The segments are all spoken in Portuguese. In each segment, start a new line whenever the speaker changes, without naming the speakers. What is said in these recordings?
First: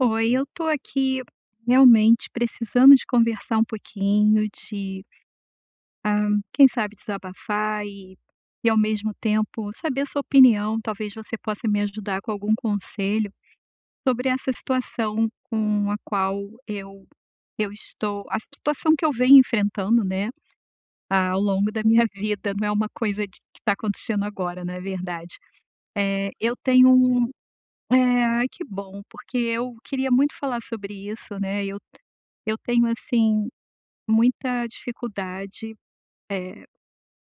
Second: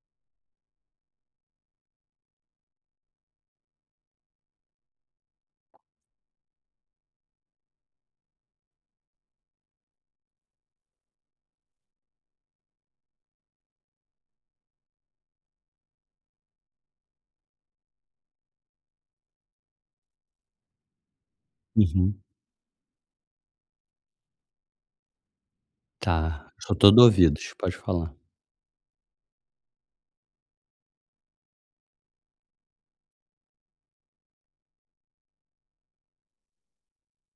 Oi, eu tô aqui realmente precisando de conversar um pouquinho, de, quem sabe desabafar e ao mesmo tempo saber a sua opinião, talvez você possa me ajudar com algum conselho sobre essa situação com a qual eu estou a situação que eu venho enfrentando, né, ao longo da minha
Uhum.
vida, não é uma coisa de que está acontecendo agora, não é verdade. É,
Tá,
eu
sou
tenho
todo
um
ouvidos, pode falar.
é, ai que bom, porque eu queria muito falar sobre isso, né, eu tenho, assim, muita dificuldade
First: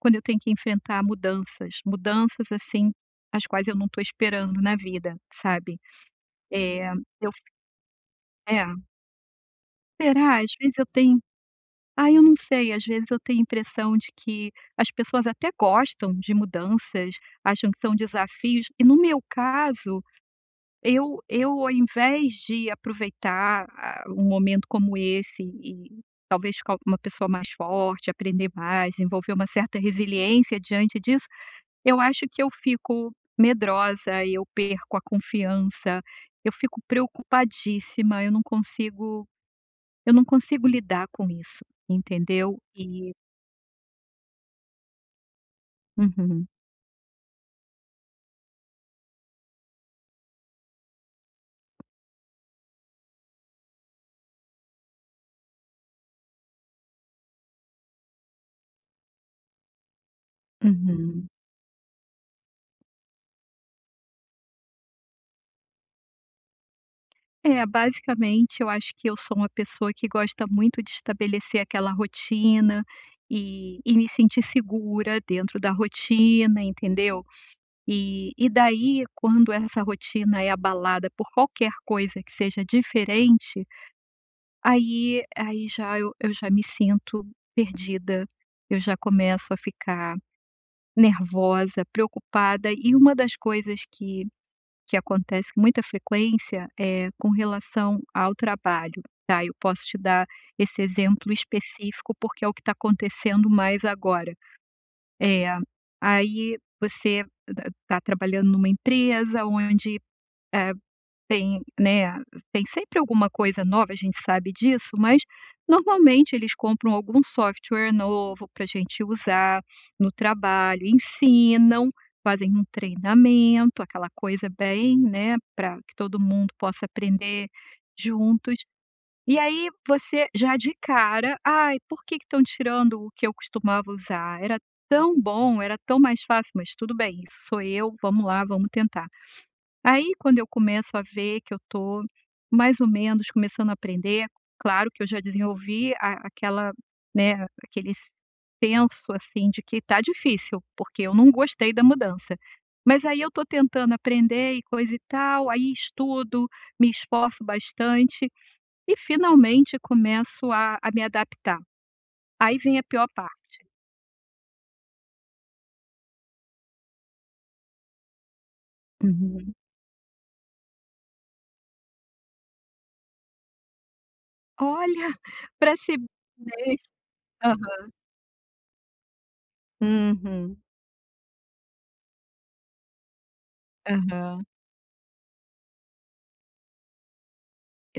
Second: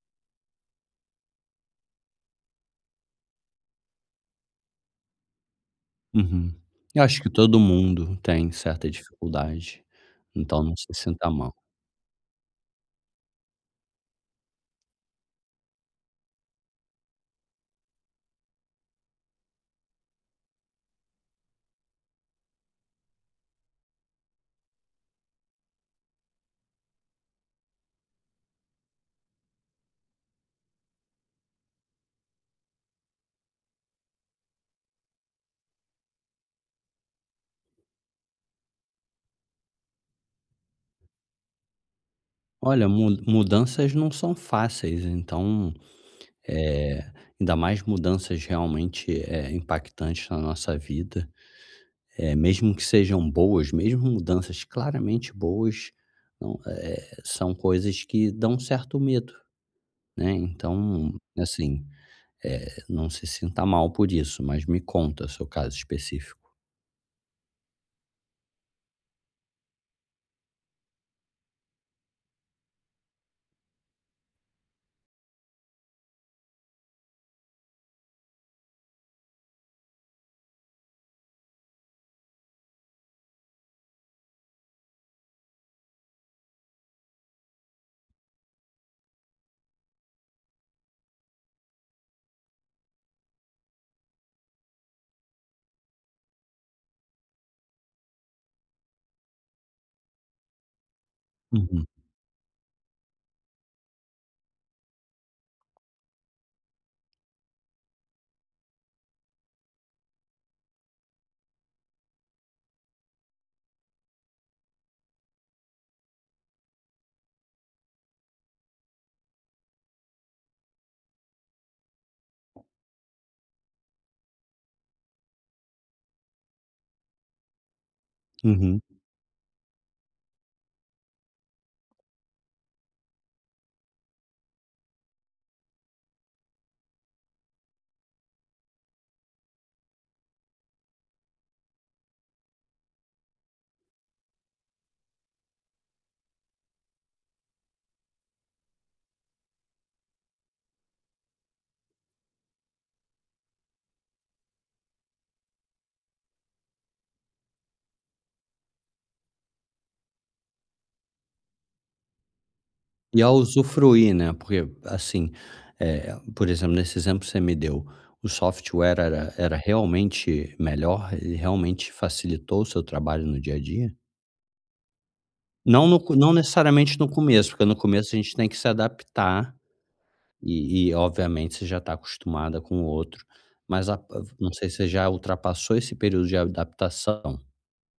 quando eu tenho que enfrentar mudanças, mudanças, assim, as quais eu não estou esperando na vida, sabe.
Uhum.
Eh,
Eu acho que
eu f
todo mundo tem
é.
certa dificuldade,
Será? Às
então não
vezes
se
eu tenho
sinta mal.
eu não sei, às vezes eu tenho a impressão de que as pessoas até gostam de mudanças, acham que são desafios, e no meu caso, eu ao invés de aproveitar a um momento como esse e talvez ficar uma pessoa mais forte, aprender mais, desenvolver uma certa resiliência diante disso, eu acho que eu fico medrosa, eu perco a confiança, eu fico preocupadíssima, eu não consigo lidar com isso, entendeu?
Olha, mu
E
mudanças não são fáceis, então,
uhum,
é ainda mais mudanças realmente, impactantes na nossa vida, é mesmo que sejam boas, mesmo mudanças claramente boas, não, são coisas que dão um certo medo, né, então,
uhum.
assim. Não se sinta mal por isso, mas me conta seu caso específico.
É, basicamente, eu acho que eu sou uma pessoa que gosta muito de estabelecer aquela rotina e me sentir segura dentro da rotina, entendeu? E daí, quando essa rotina é abalada por qualquer coisa que seja diferente, aí já me sinto perdida, eu já começo a ficar nervosa, preocupada. E uma das coisas que acontece com muita frequência é com relação ao trabalho, tá? Eu posso te dar esse exemplo
Uhum,
específico, porque é o que está acontecendo mais agora. É, aí você está trabalhando numa empresa onde, eh tem, né, tem sempre alguma coisa nova, a gente sabe disso, mas normalmente eles compram algum software novo para a gente usar no trabalho, ensinam, fazem um treinamento, aquela coisa bem, né, para que todo mundo possa aprender juntos.
uhum.
E aí você já de cara, ai, por que estão tirando o que eu costumava usar? Era tão bom, era tão mais fácil, mas tudo bem, isso sou eu, vamos lá, vamos tentar. Aí, quando eu começo a ver que eu tô mais ou menos começando a aprender, claro que eu já desenvolvi a aquela, né, aquele senso, assim, de que tá difícil, porque eu não gostei da mudança. Mas aí eu tô tentando aprender e coisa e tal, aí estudo, me esforço bastante e finalmente começo a me adaptar. Aí vem a pior
E ao
parte.
usufruir, né, porque assim, por exemplo, nesse exemplo que você me deu, o software era
Uhum.
era realmente melhor? Ele realmente facilitou o seu trabalho no dia a dia?
Olha, para se.
Não
Bem.
necessariamente no começo, porque no começo a gente tem que se adaptar
Uhum.
e obviamente você já está acostumada com o outro, mas a
Aham.
não sei se você já ultrapassou esse período de adaptação.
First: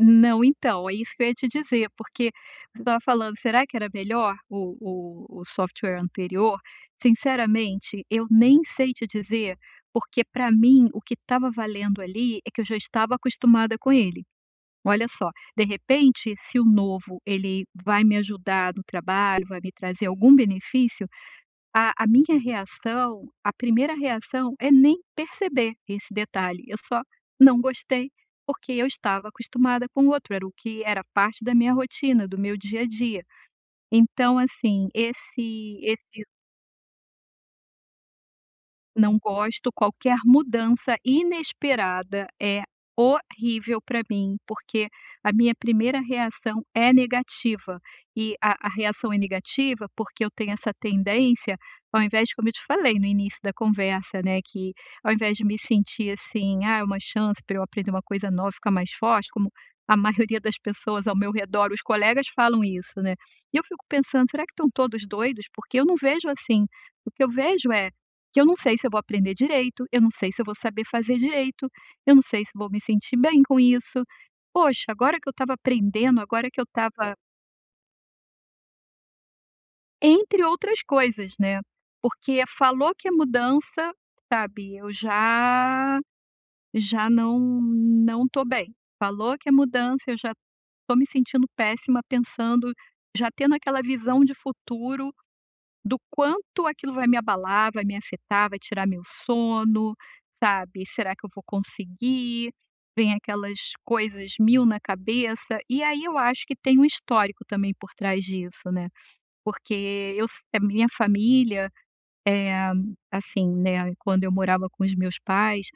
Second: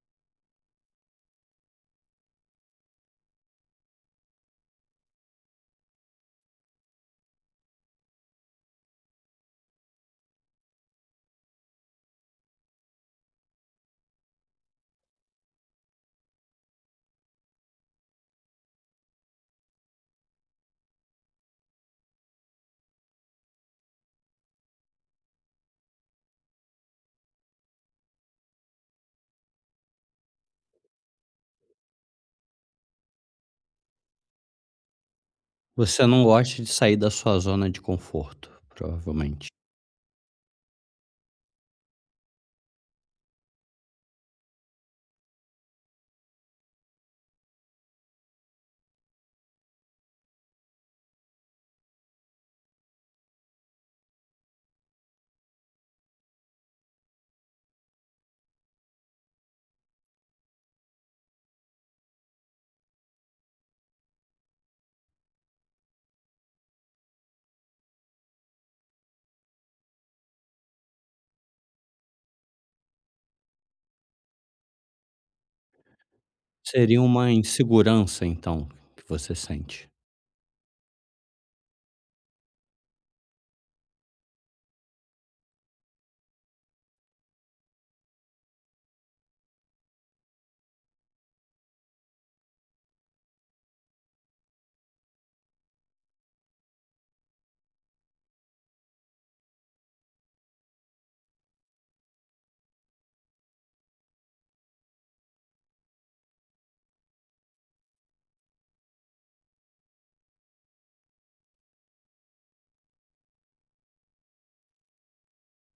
Não, então, é isso que eu ia te dizer, porque você estava falando: "Será que era melhor o software anterior?" Sinceramente, eu nem sei te dizer, porque para mim o que estava valendo ali é que eu já estava acostumada com ele. Olha só, de repente, se o novo ele vai me ajudar no trabalho, vai me trazer algum benefício, a minha reação, a primeira reação é nem perceber esse detalhe, eu só não gostei, porque eu estava acostumada com o outro, era o que era parte da minha rotina, do meu dia a dia. Então assim, esse
Você não
esse
gosta de sair da sua zona de conforto,
Não
provavelmente.
gosto, qualquer mudança inesperada é horrível para mim, porque a minha primeira reação é negativa. E a reação é negativa, porque eu tenho essa tendência, ao invés de como eu te falei no início da conversa, né, que ao invés de me sentir assim: "Ah, é uma chance para eu aprender uma coisa nova, ficar mais forte", como a maioria das pessoas ao meu redor, os colegas falam isso, né. E eu fico pensando: "Será que estão todos doidos?", porque eu não vejo assim. O que eu vejo é que eu não sei se eu vou aprender direito, eu não sei se eu vou saber fazer direito, eu não sei se vou me sentir bem com isso. Poxa, agora que eu estava aprendendo, agora que eu
Seria
estava
uma insegurança, então, que você sente.
entre outras coisas, né, porque falou que é mudança, sabe, eu já já não tô bem. Falou que é mudança, eu já tô me sentindo péssima pensando já tendo aquela visão de futuro. Do quanto aquilo vai me abalar, vai me afetar, vai tirar meu sono, sabe? Será que eu vou conseguir? Vem aquelas coisas mil na cabeça, e aí eu acho que tem um histórico também por trás disso, né? Porque eu s a minha família, é assim, né, quando eu morava com os meus pais,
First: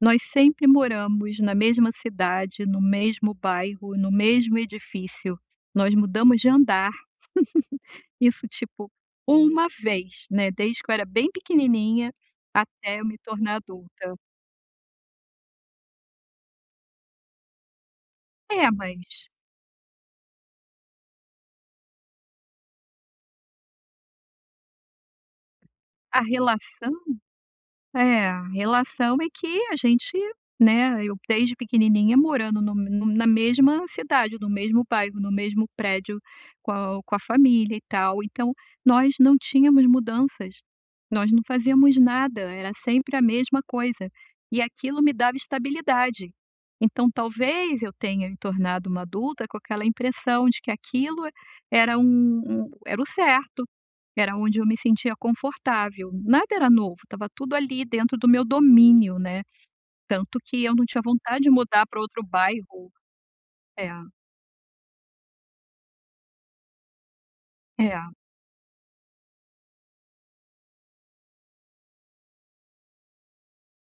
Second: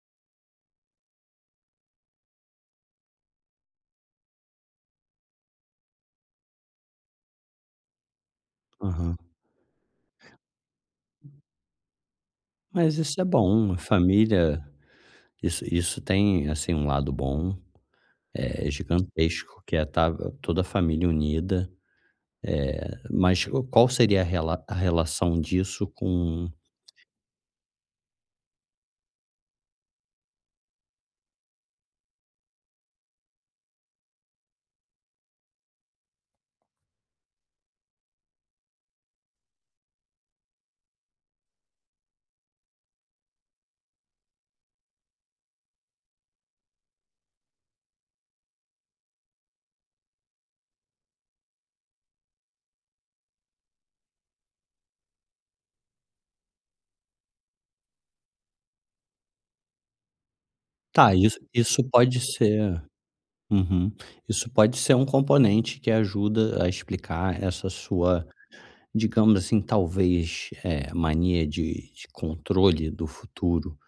nós sempre moramos na mesma cidade, no mesmo bairro, no mesmo edifício. Nós mudamos de andar isso, tipo,
Aham.
uma vez, né, desde que eu era bem pequenininha
Mas
até eu me
isso é
tornar
bom, a
adulta.
família, isso tem, assim, um lado bom,
É, mas
gigantesco, que é tá toda a família unida, mas qual seria a relação disso
a
com
relação. É, a relação é que a gente, né, eu desde pequenininha morando na mesma cidade, no mesmo bairro, no mesmo prédio com a família e tal, então nós não tínhamos mudanças, nós não fazíamos nada, era sempre a mesma coisa, e aquilo me dava estabilidade. Então talvez eu tenha me tornado uma adulta com aquela impressão de que aquilo era um era o certo. Era onde eu me sentia confortável. Nada era novo, estava tudo ali dentro do meu domínio, né. Tanto que eu não tinha
tá, isso
vontade de
isso
mudar para
pode
outro
ser.
bairro. É,
Uhum. Isso pode ser um componente que ajuda a explicar essa
é,
sua, digamos assim, talvez, mania de controle do futuro,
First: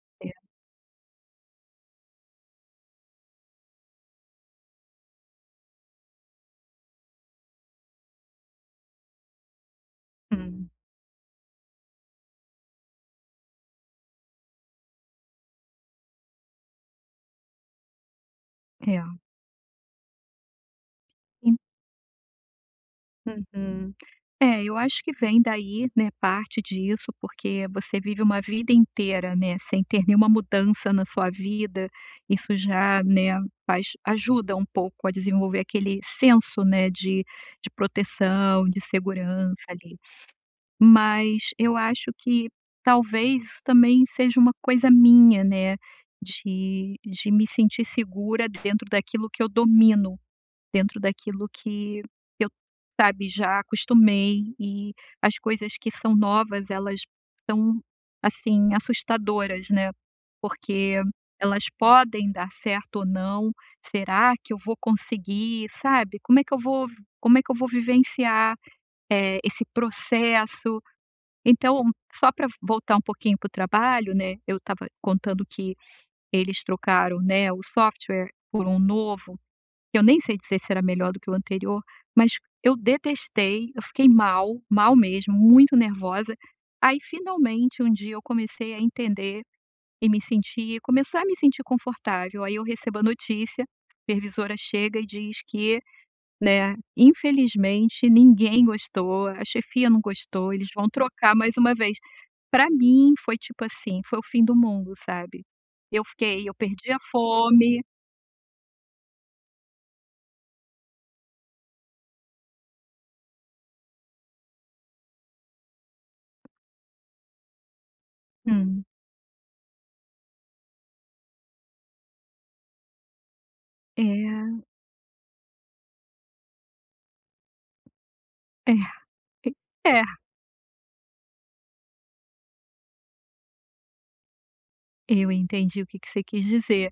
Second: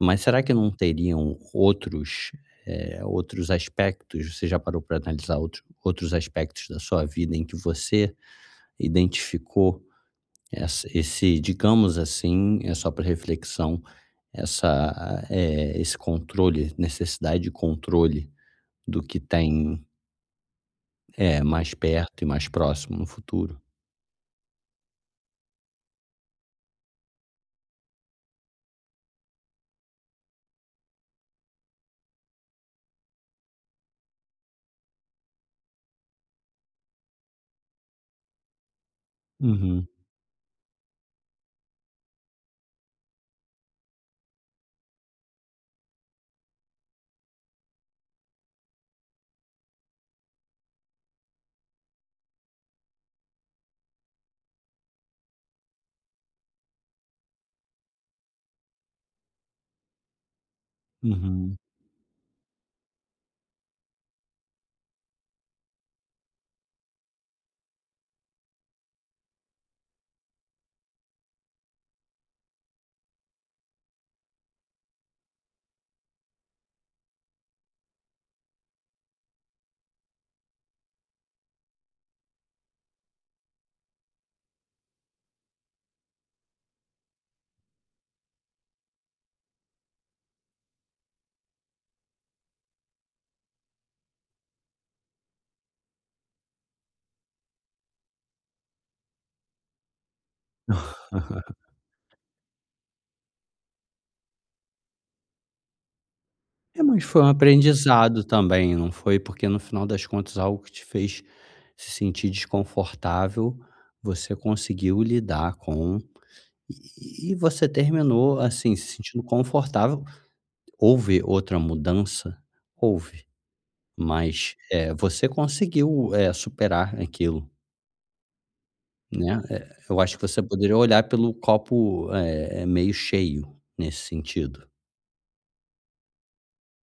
mas
é.
será que não teriam outros, outros aspectos? Você já parou para analisar outros aspectos da sua vida em que você identificou
Hum,
essa esse, digamos assim, é só para reflexão, essa, esse controle, necessidade de controle
é.
do que tem, é
En
mais perto e mais próximo no futuro?
uhum. É, eu acho que vem daí, né, parte disso, porque você vive uma vida inteira, né, sem ter nenhuma mudança na sua vida, isso já, né, faz ajuda um pouco a desenvolver aquele senso, né, de proteção, de segurança
Uhum,
ali. Mas eu acho que talvez também seja uma coisa minha, né, de me sentir segura dentro daquilo que eu domino, dentro daquilo que eu, sabe, já acostumei e as coisas que são novas, elas são, assim, assustadoras, né, porque
uhum.
elas podem dar certo ou não. Será que eu vou conseguir, sabe? Como é que eu vou vivenciar, esse processo? Então, só para voltar um pouquinho para o trabalho, né, eu estava contando que eles trocaram, né, o software por um novo, eu nem sei dizer se era melhor do que o anterior, mas eu detestei, eu fiquei mal, mal mesmo, muito nervosa. Aí finalmente um dia eu comecei a entender e me sentir começar a me sentir confortável, aí eu recebo a notícia, a supervisora chega e diz que, né, infelizmente ninguém gostou, a chefia não gostou, eles vão trocar mais uma vez. Pra mim foi tipo assim, foi o fim do mundo, sabe. Eu
É,
perdi a
mas foi um
fome
aprendizado também, não foi porque no final das contas algo que te fez se sentir desconfortável, você conseguiu lidar com e você terminou, assim,
hum,
se sentindo confortável. Houve outra mudança? Houve, mas,
é,
você conseguiu, superar aquilo,
é,
né. Eu
é,
acho que você poderia olhar pelo copo, meio cheio nesse sentido.
eu entendi o que que você quis dizer.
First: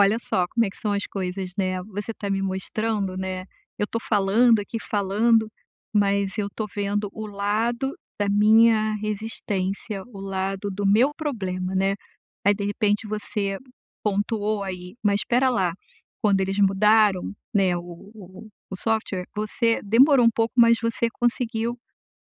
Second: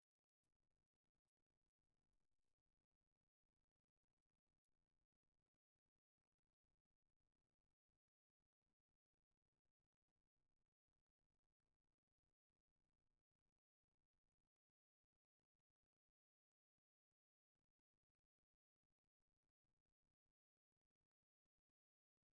Olha só como é que são as coisas, né. Você está me mostrando, né, eu estou falando aqui, falando, mas eu estou vendo o lado da minha resistência, o lado do meu problema, né. Aí, de repente, você pontuou aí, mas espera lá, quando eles mudaram, né, o software, você demorou um pouco, mas você conseguiu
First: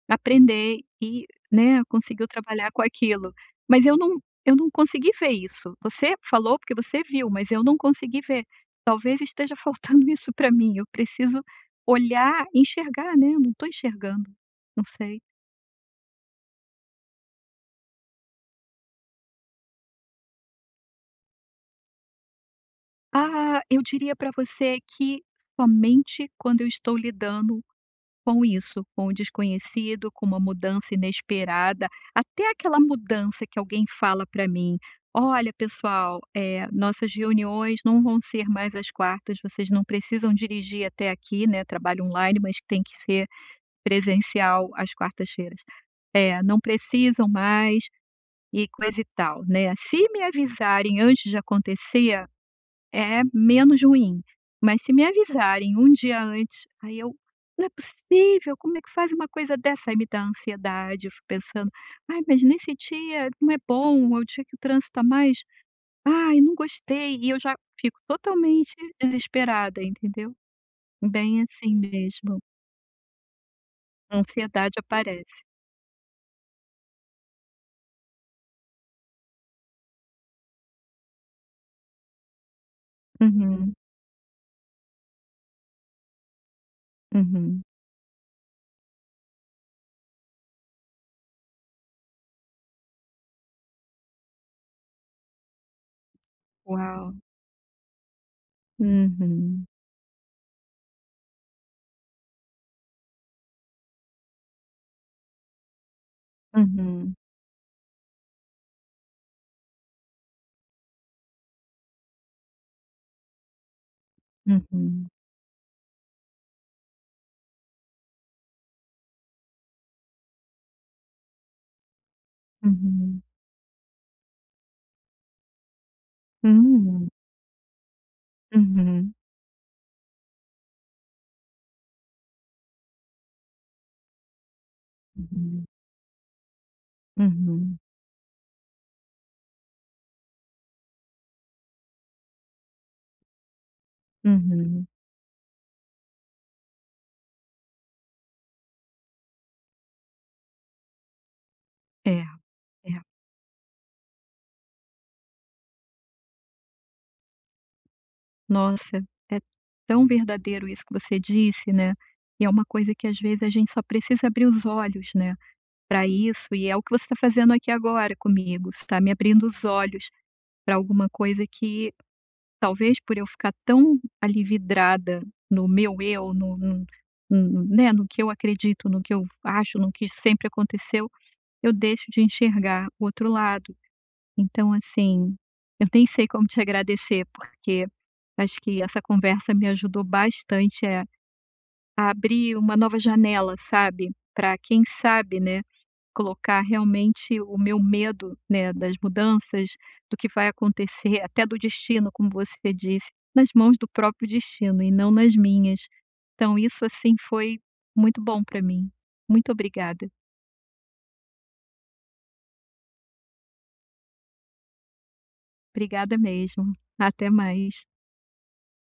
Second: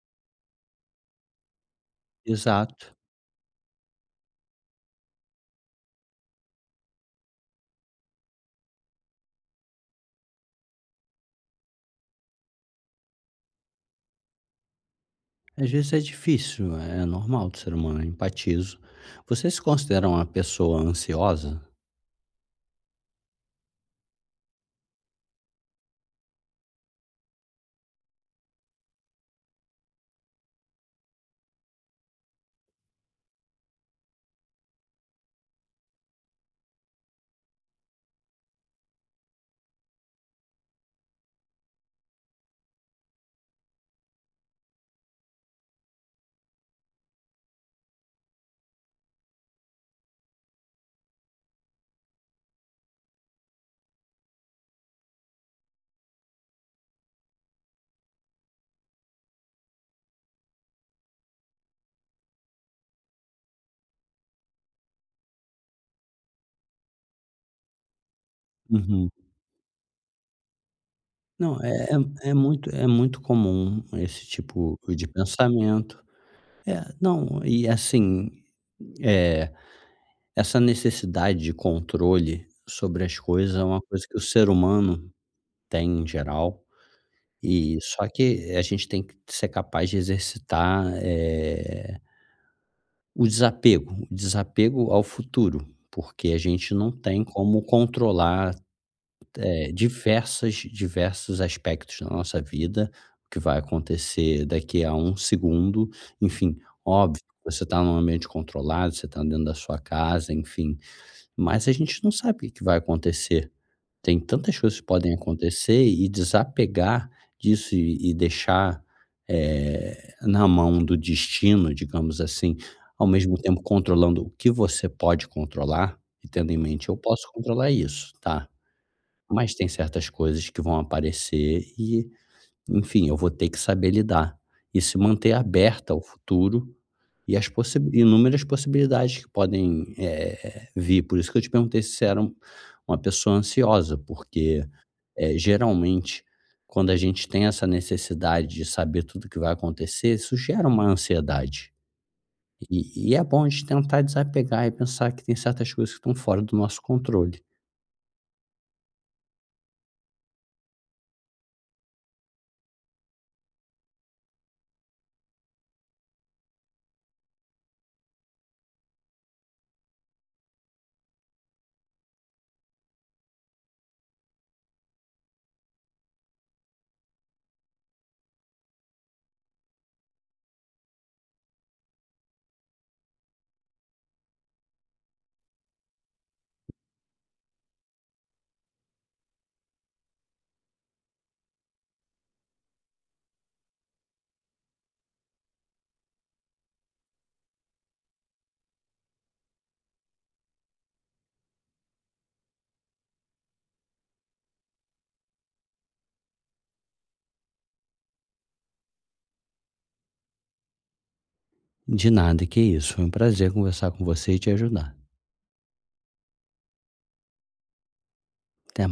aprender e, né, conseguiu trabalhar com
Exato.
aquilo. Mas eu não consegui ver isso. Você falou porque você viu, mas eu não consegui ver. Talvez esteja faltando isso para mim, eu preciso olhar, enxergar, né, eu não estou enxergando, não sei.
Às vezes é difícil, é normal do ser humano, eu empatizo. Você se considera uma pessoa ansiosa?
Ah, eu diria para você que somente quando eu estou lidando com isso, com o desconhecido, com uma mudança inesperada, até aquela mudança que alguém fala para mim: "Olha pessoal, nossas reuniões não vão ser mais às quartas, vocês não precisam dirigir até aqui, né, trabalho online, mas tem que ser presencial às quartas-feiras. É, não precisam mais", e coisa e tal, né. Se me avisarem antes de acontecer é menos ruim, mas se me avisarem um dia antes, aí eu: "Não é possível, como é que faz uma coisa dessa?" Aí me dá ansiedade, eu fico pensando: "Ai, mas nesse dia não é bom, é o dia que o trânsito tá mais ai, não gostei", e eu já fico totalmente
Uhum.
desesperada, entendeu? Bem
Não,
assim
é
mesmo,
muito muito comum
a
esse tipo
ansiedade
de
aparece.
pensamento. É, não, e assim, eh, essa necessidade de controle sobre as coisas é
Uhum,
uma coisa que o ser humano tem em geral,
uhum.
e só que a gente tem que ser capaz de exercitar, o desapego, o desapego ao futuro, porque a gente não
Uau.
tem como controlar,
Uhum,
diversas diversos aspectos da nossa vida, o que vai acontecer daqui a um segundo, enfim,
uhum,
óbvio, você está num ambiente controlado, você está dentro da sua casa, enfim, mas a gente não sabe o que que vai acontecer. Tem tantas coisas que
uhum,
podem acontecer e desapegar disso e deixar, na mão do destino, digamos assim, ao
uhum.
mesmo tempo controlando o que você pode controlar e tendo em mente: "Eu
Hum.
posso controlar isso, tá,
Uhum,
mas tem certas coisas que vão aparecer e, enfim, eu vou ter que saber lidar", e se manter
uhum,
aberta ao futuro e as possi
uhum.
inúmeras possibilidades que podem, vir. Por isso que eu te perguntei se você era uma pessoa ansiosa, porque
Uhum.
é, geralmente, quando a gente tem essa necessidade de saber tudo que vai acontecer, isso gera uma ansiedade.
É, é.
E é bom a gente tentar desapegar e pensar que tem certas coisas que estão fora do nosso controle.
Nossa, é tão verdadeiro isso que você disse, né, e é uma coisa que às vezes a gente só precisa abrir os olhos, né, para isso, e é o que você está fazendo aqui agora comigo, você tá me abrindo os olhos para alguma coisa que talvez por eu ficar tão ali vidrada no meu eu, no né, no que eu acredito, no que eu acho, no que sempre aconteceu, eu deixo de enxergar o outro lado. Então, assim, eu nem sei como te agradecer, porque acho que essa conversa me ajudou bastante, a abrir uma nova janela, sabe, para quem sabe, né, colocar realmente o meu medo, né, das mudanças, do que vai acontecer, até do destino, como você disse, nas mãos do próprio destino e não nas minhas. Então isso, assim, foi muito bom para mim. Muito obrigada.
De nada, que isso. Foi um prazer conversar com você e te ajudar.
Obrigada mesmo. Até mais.
Até.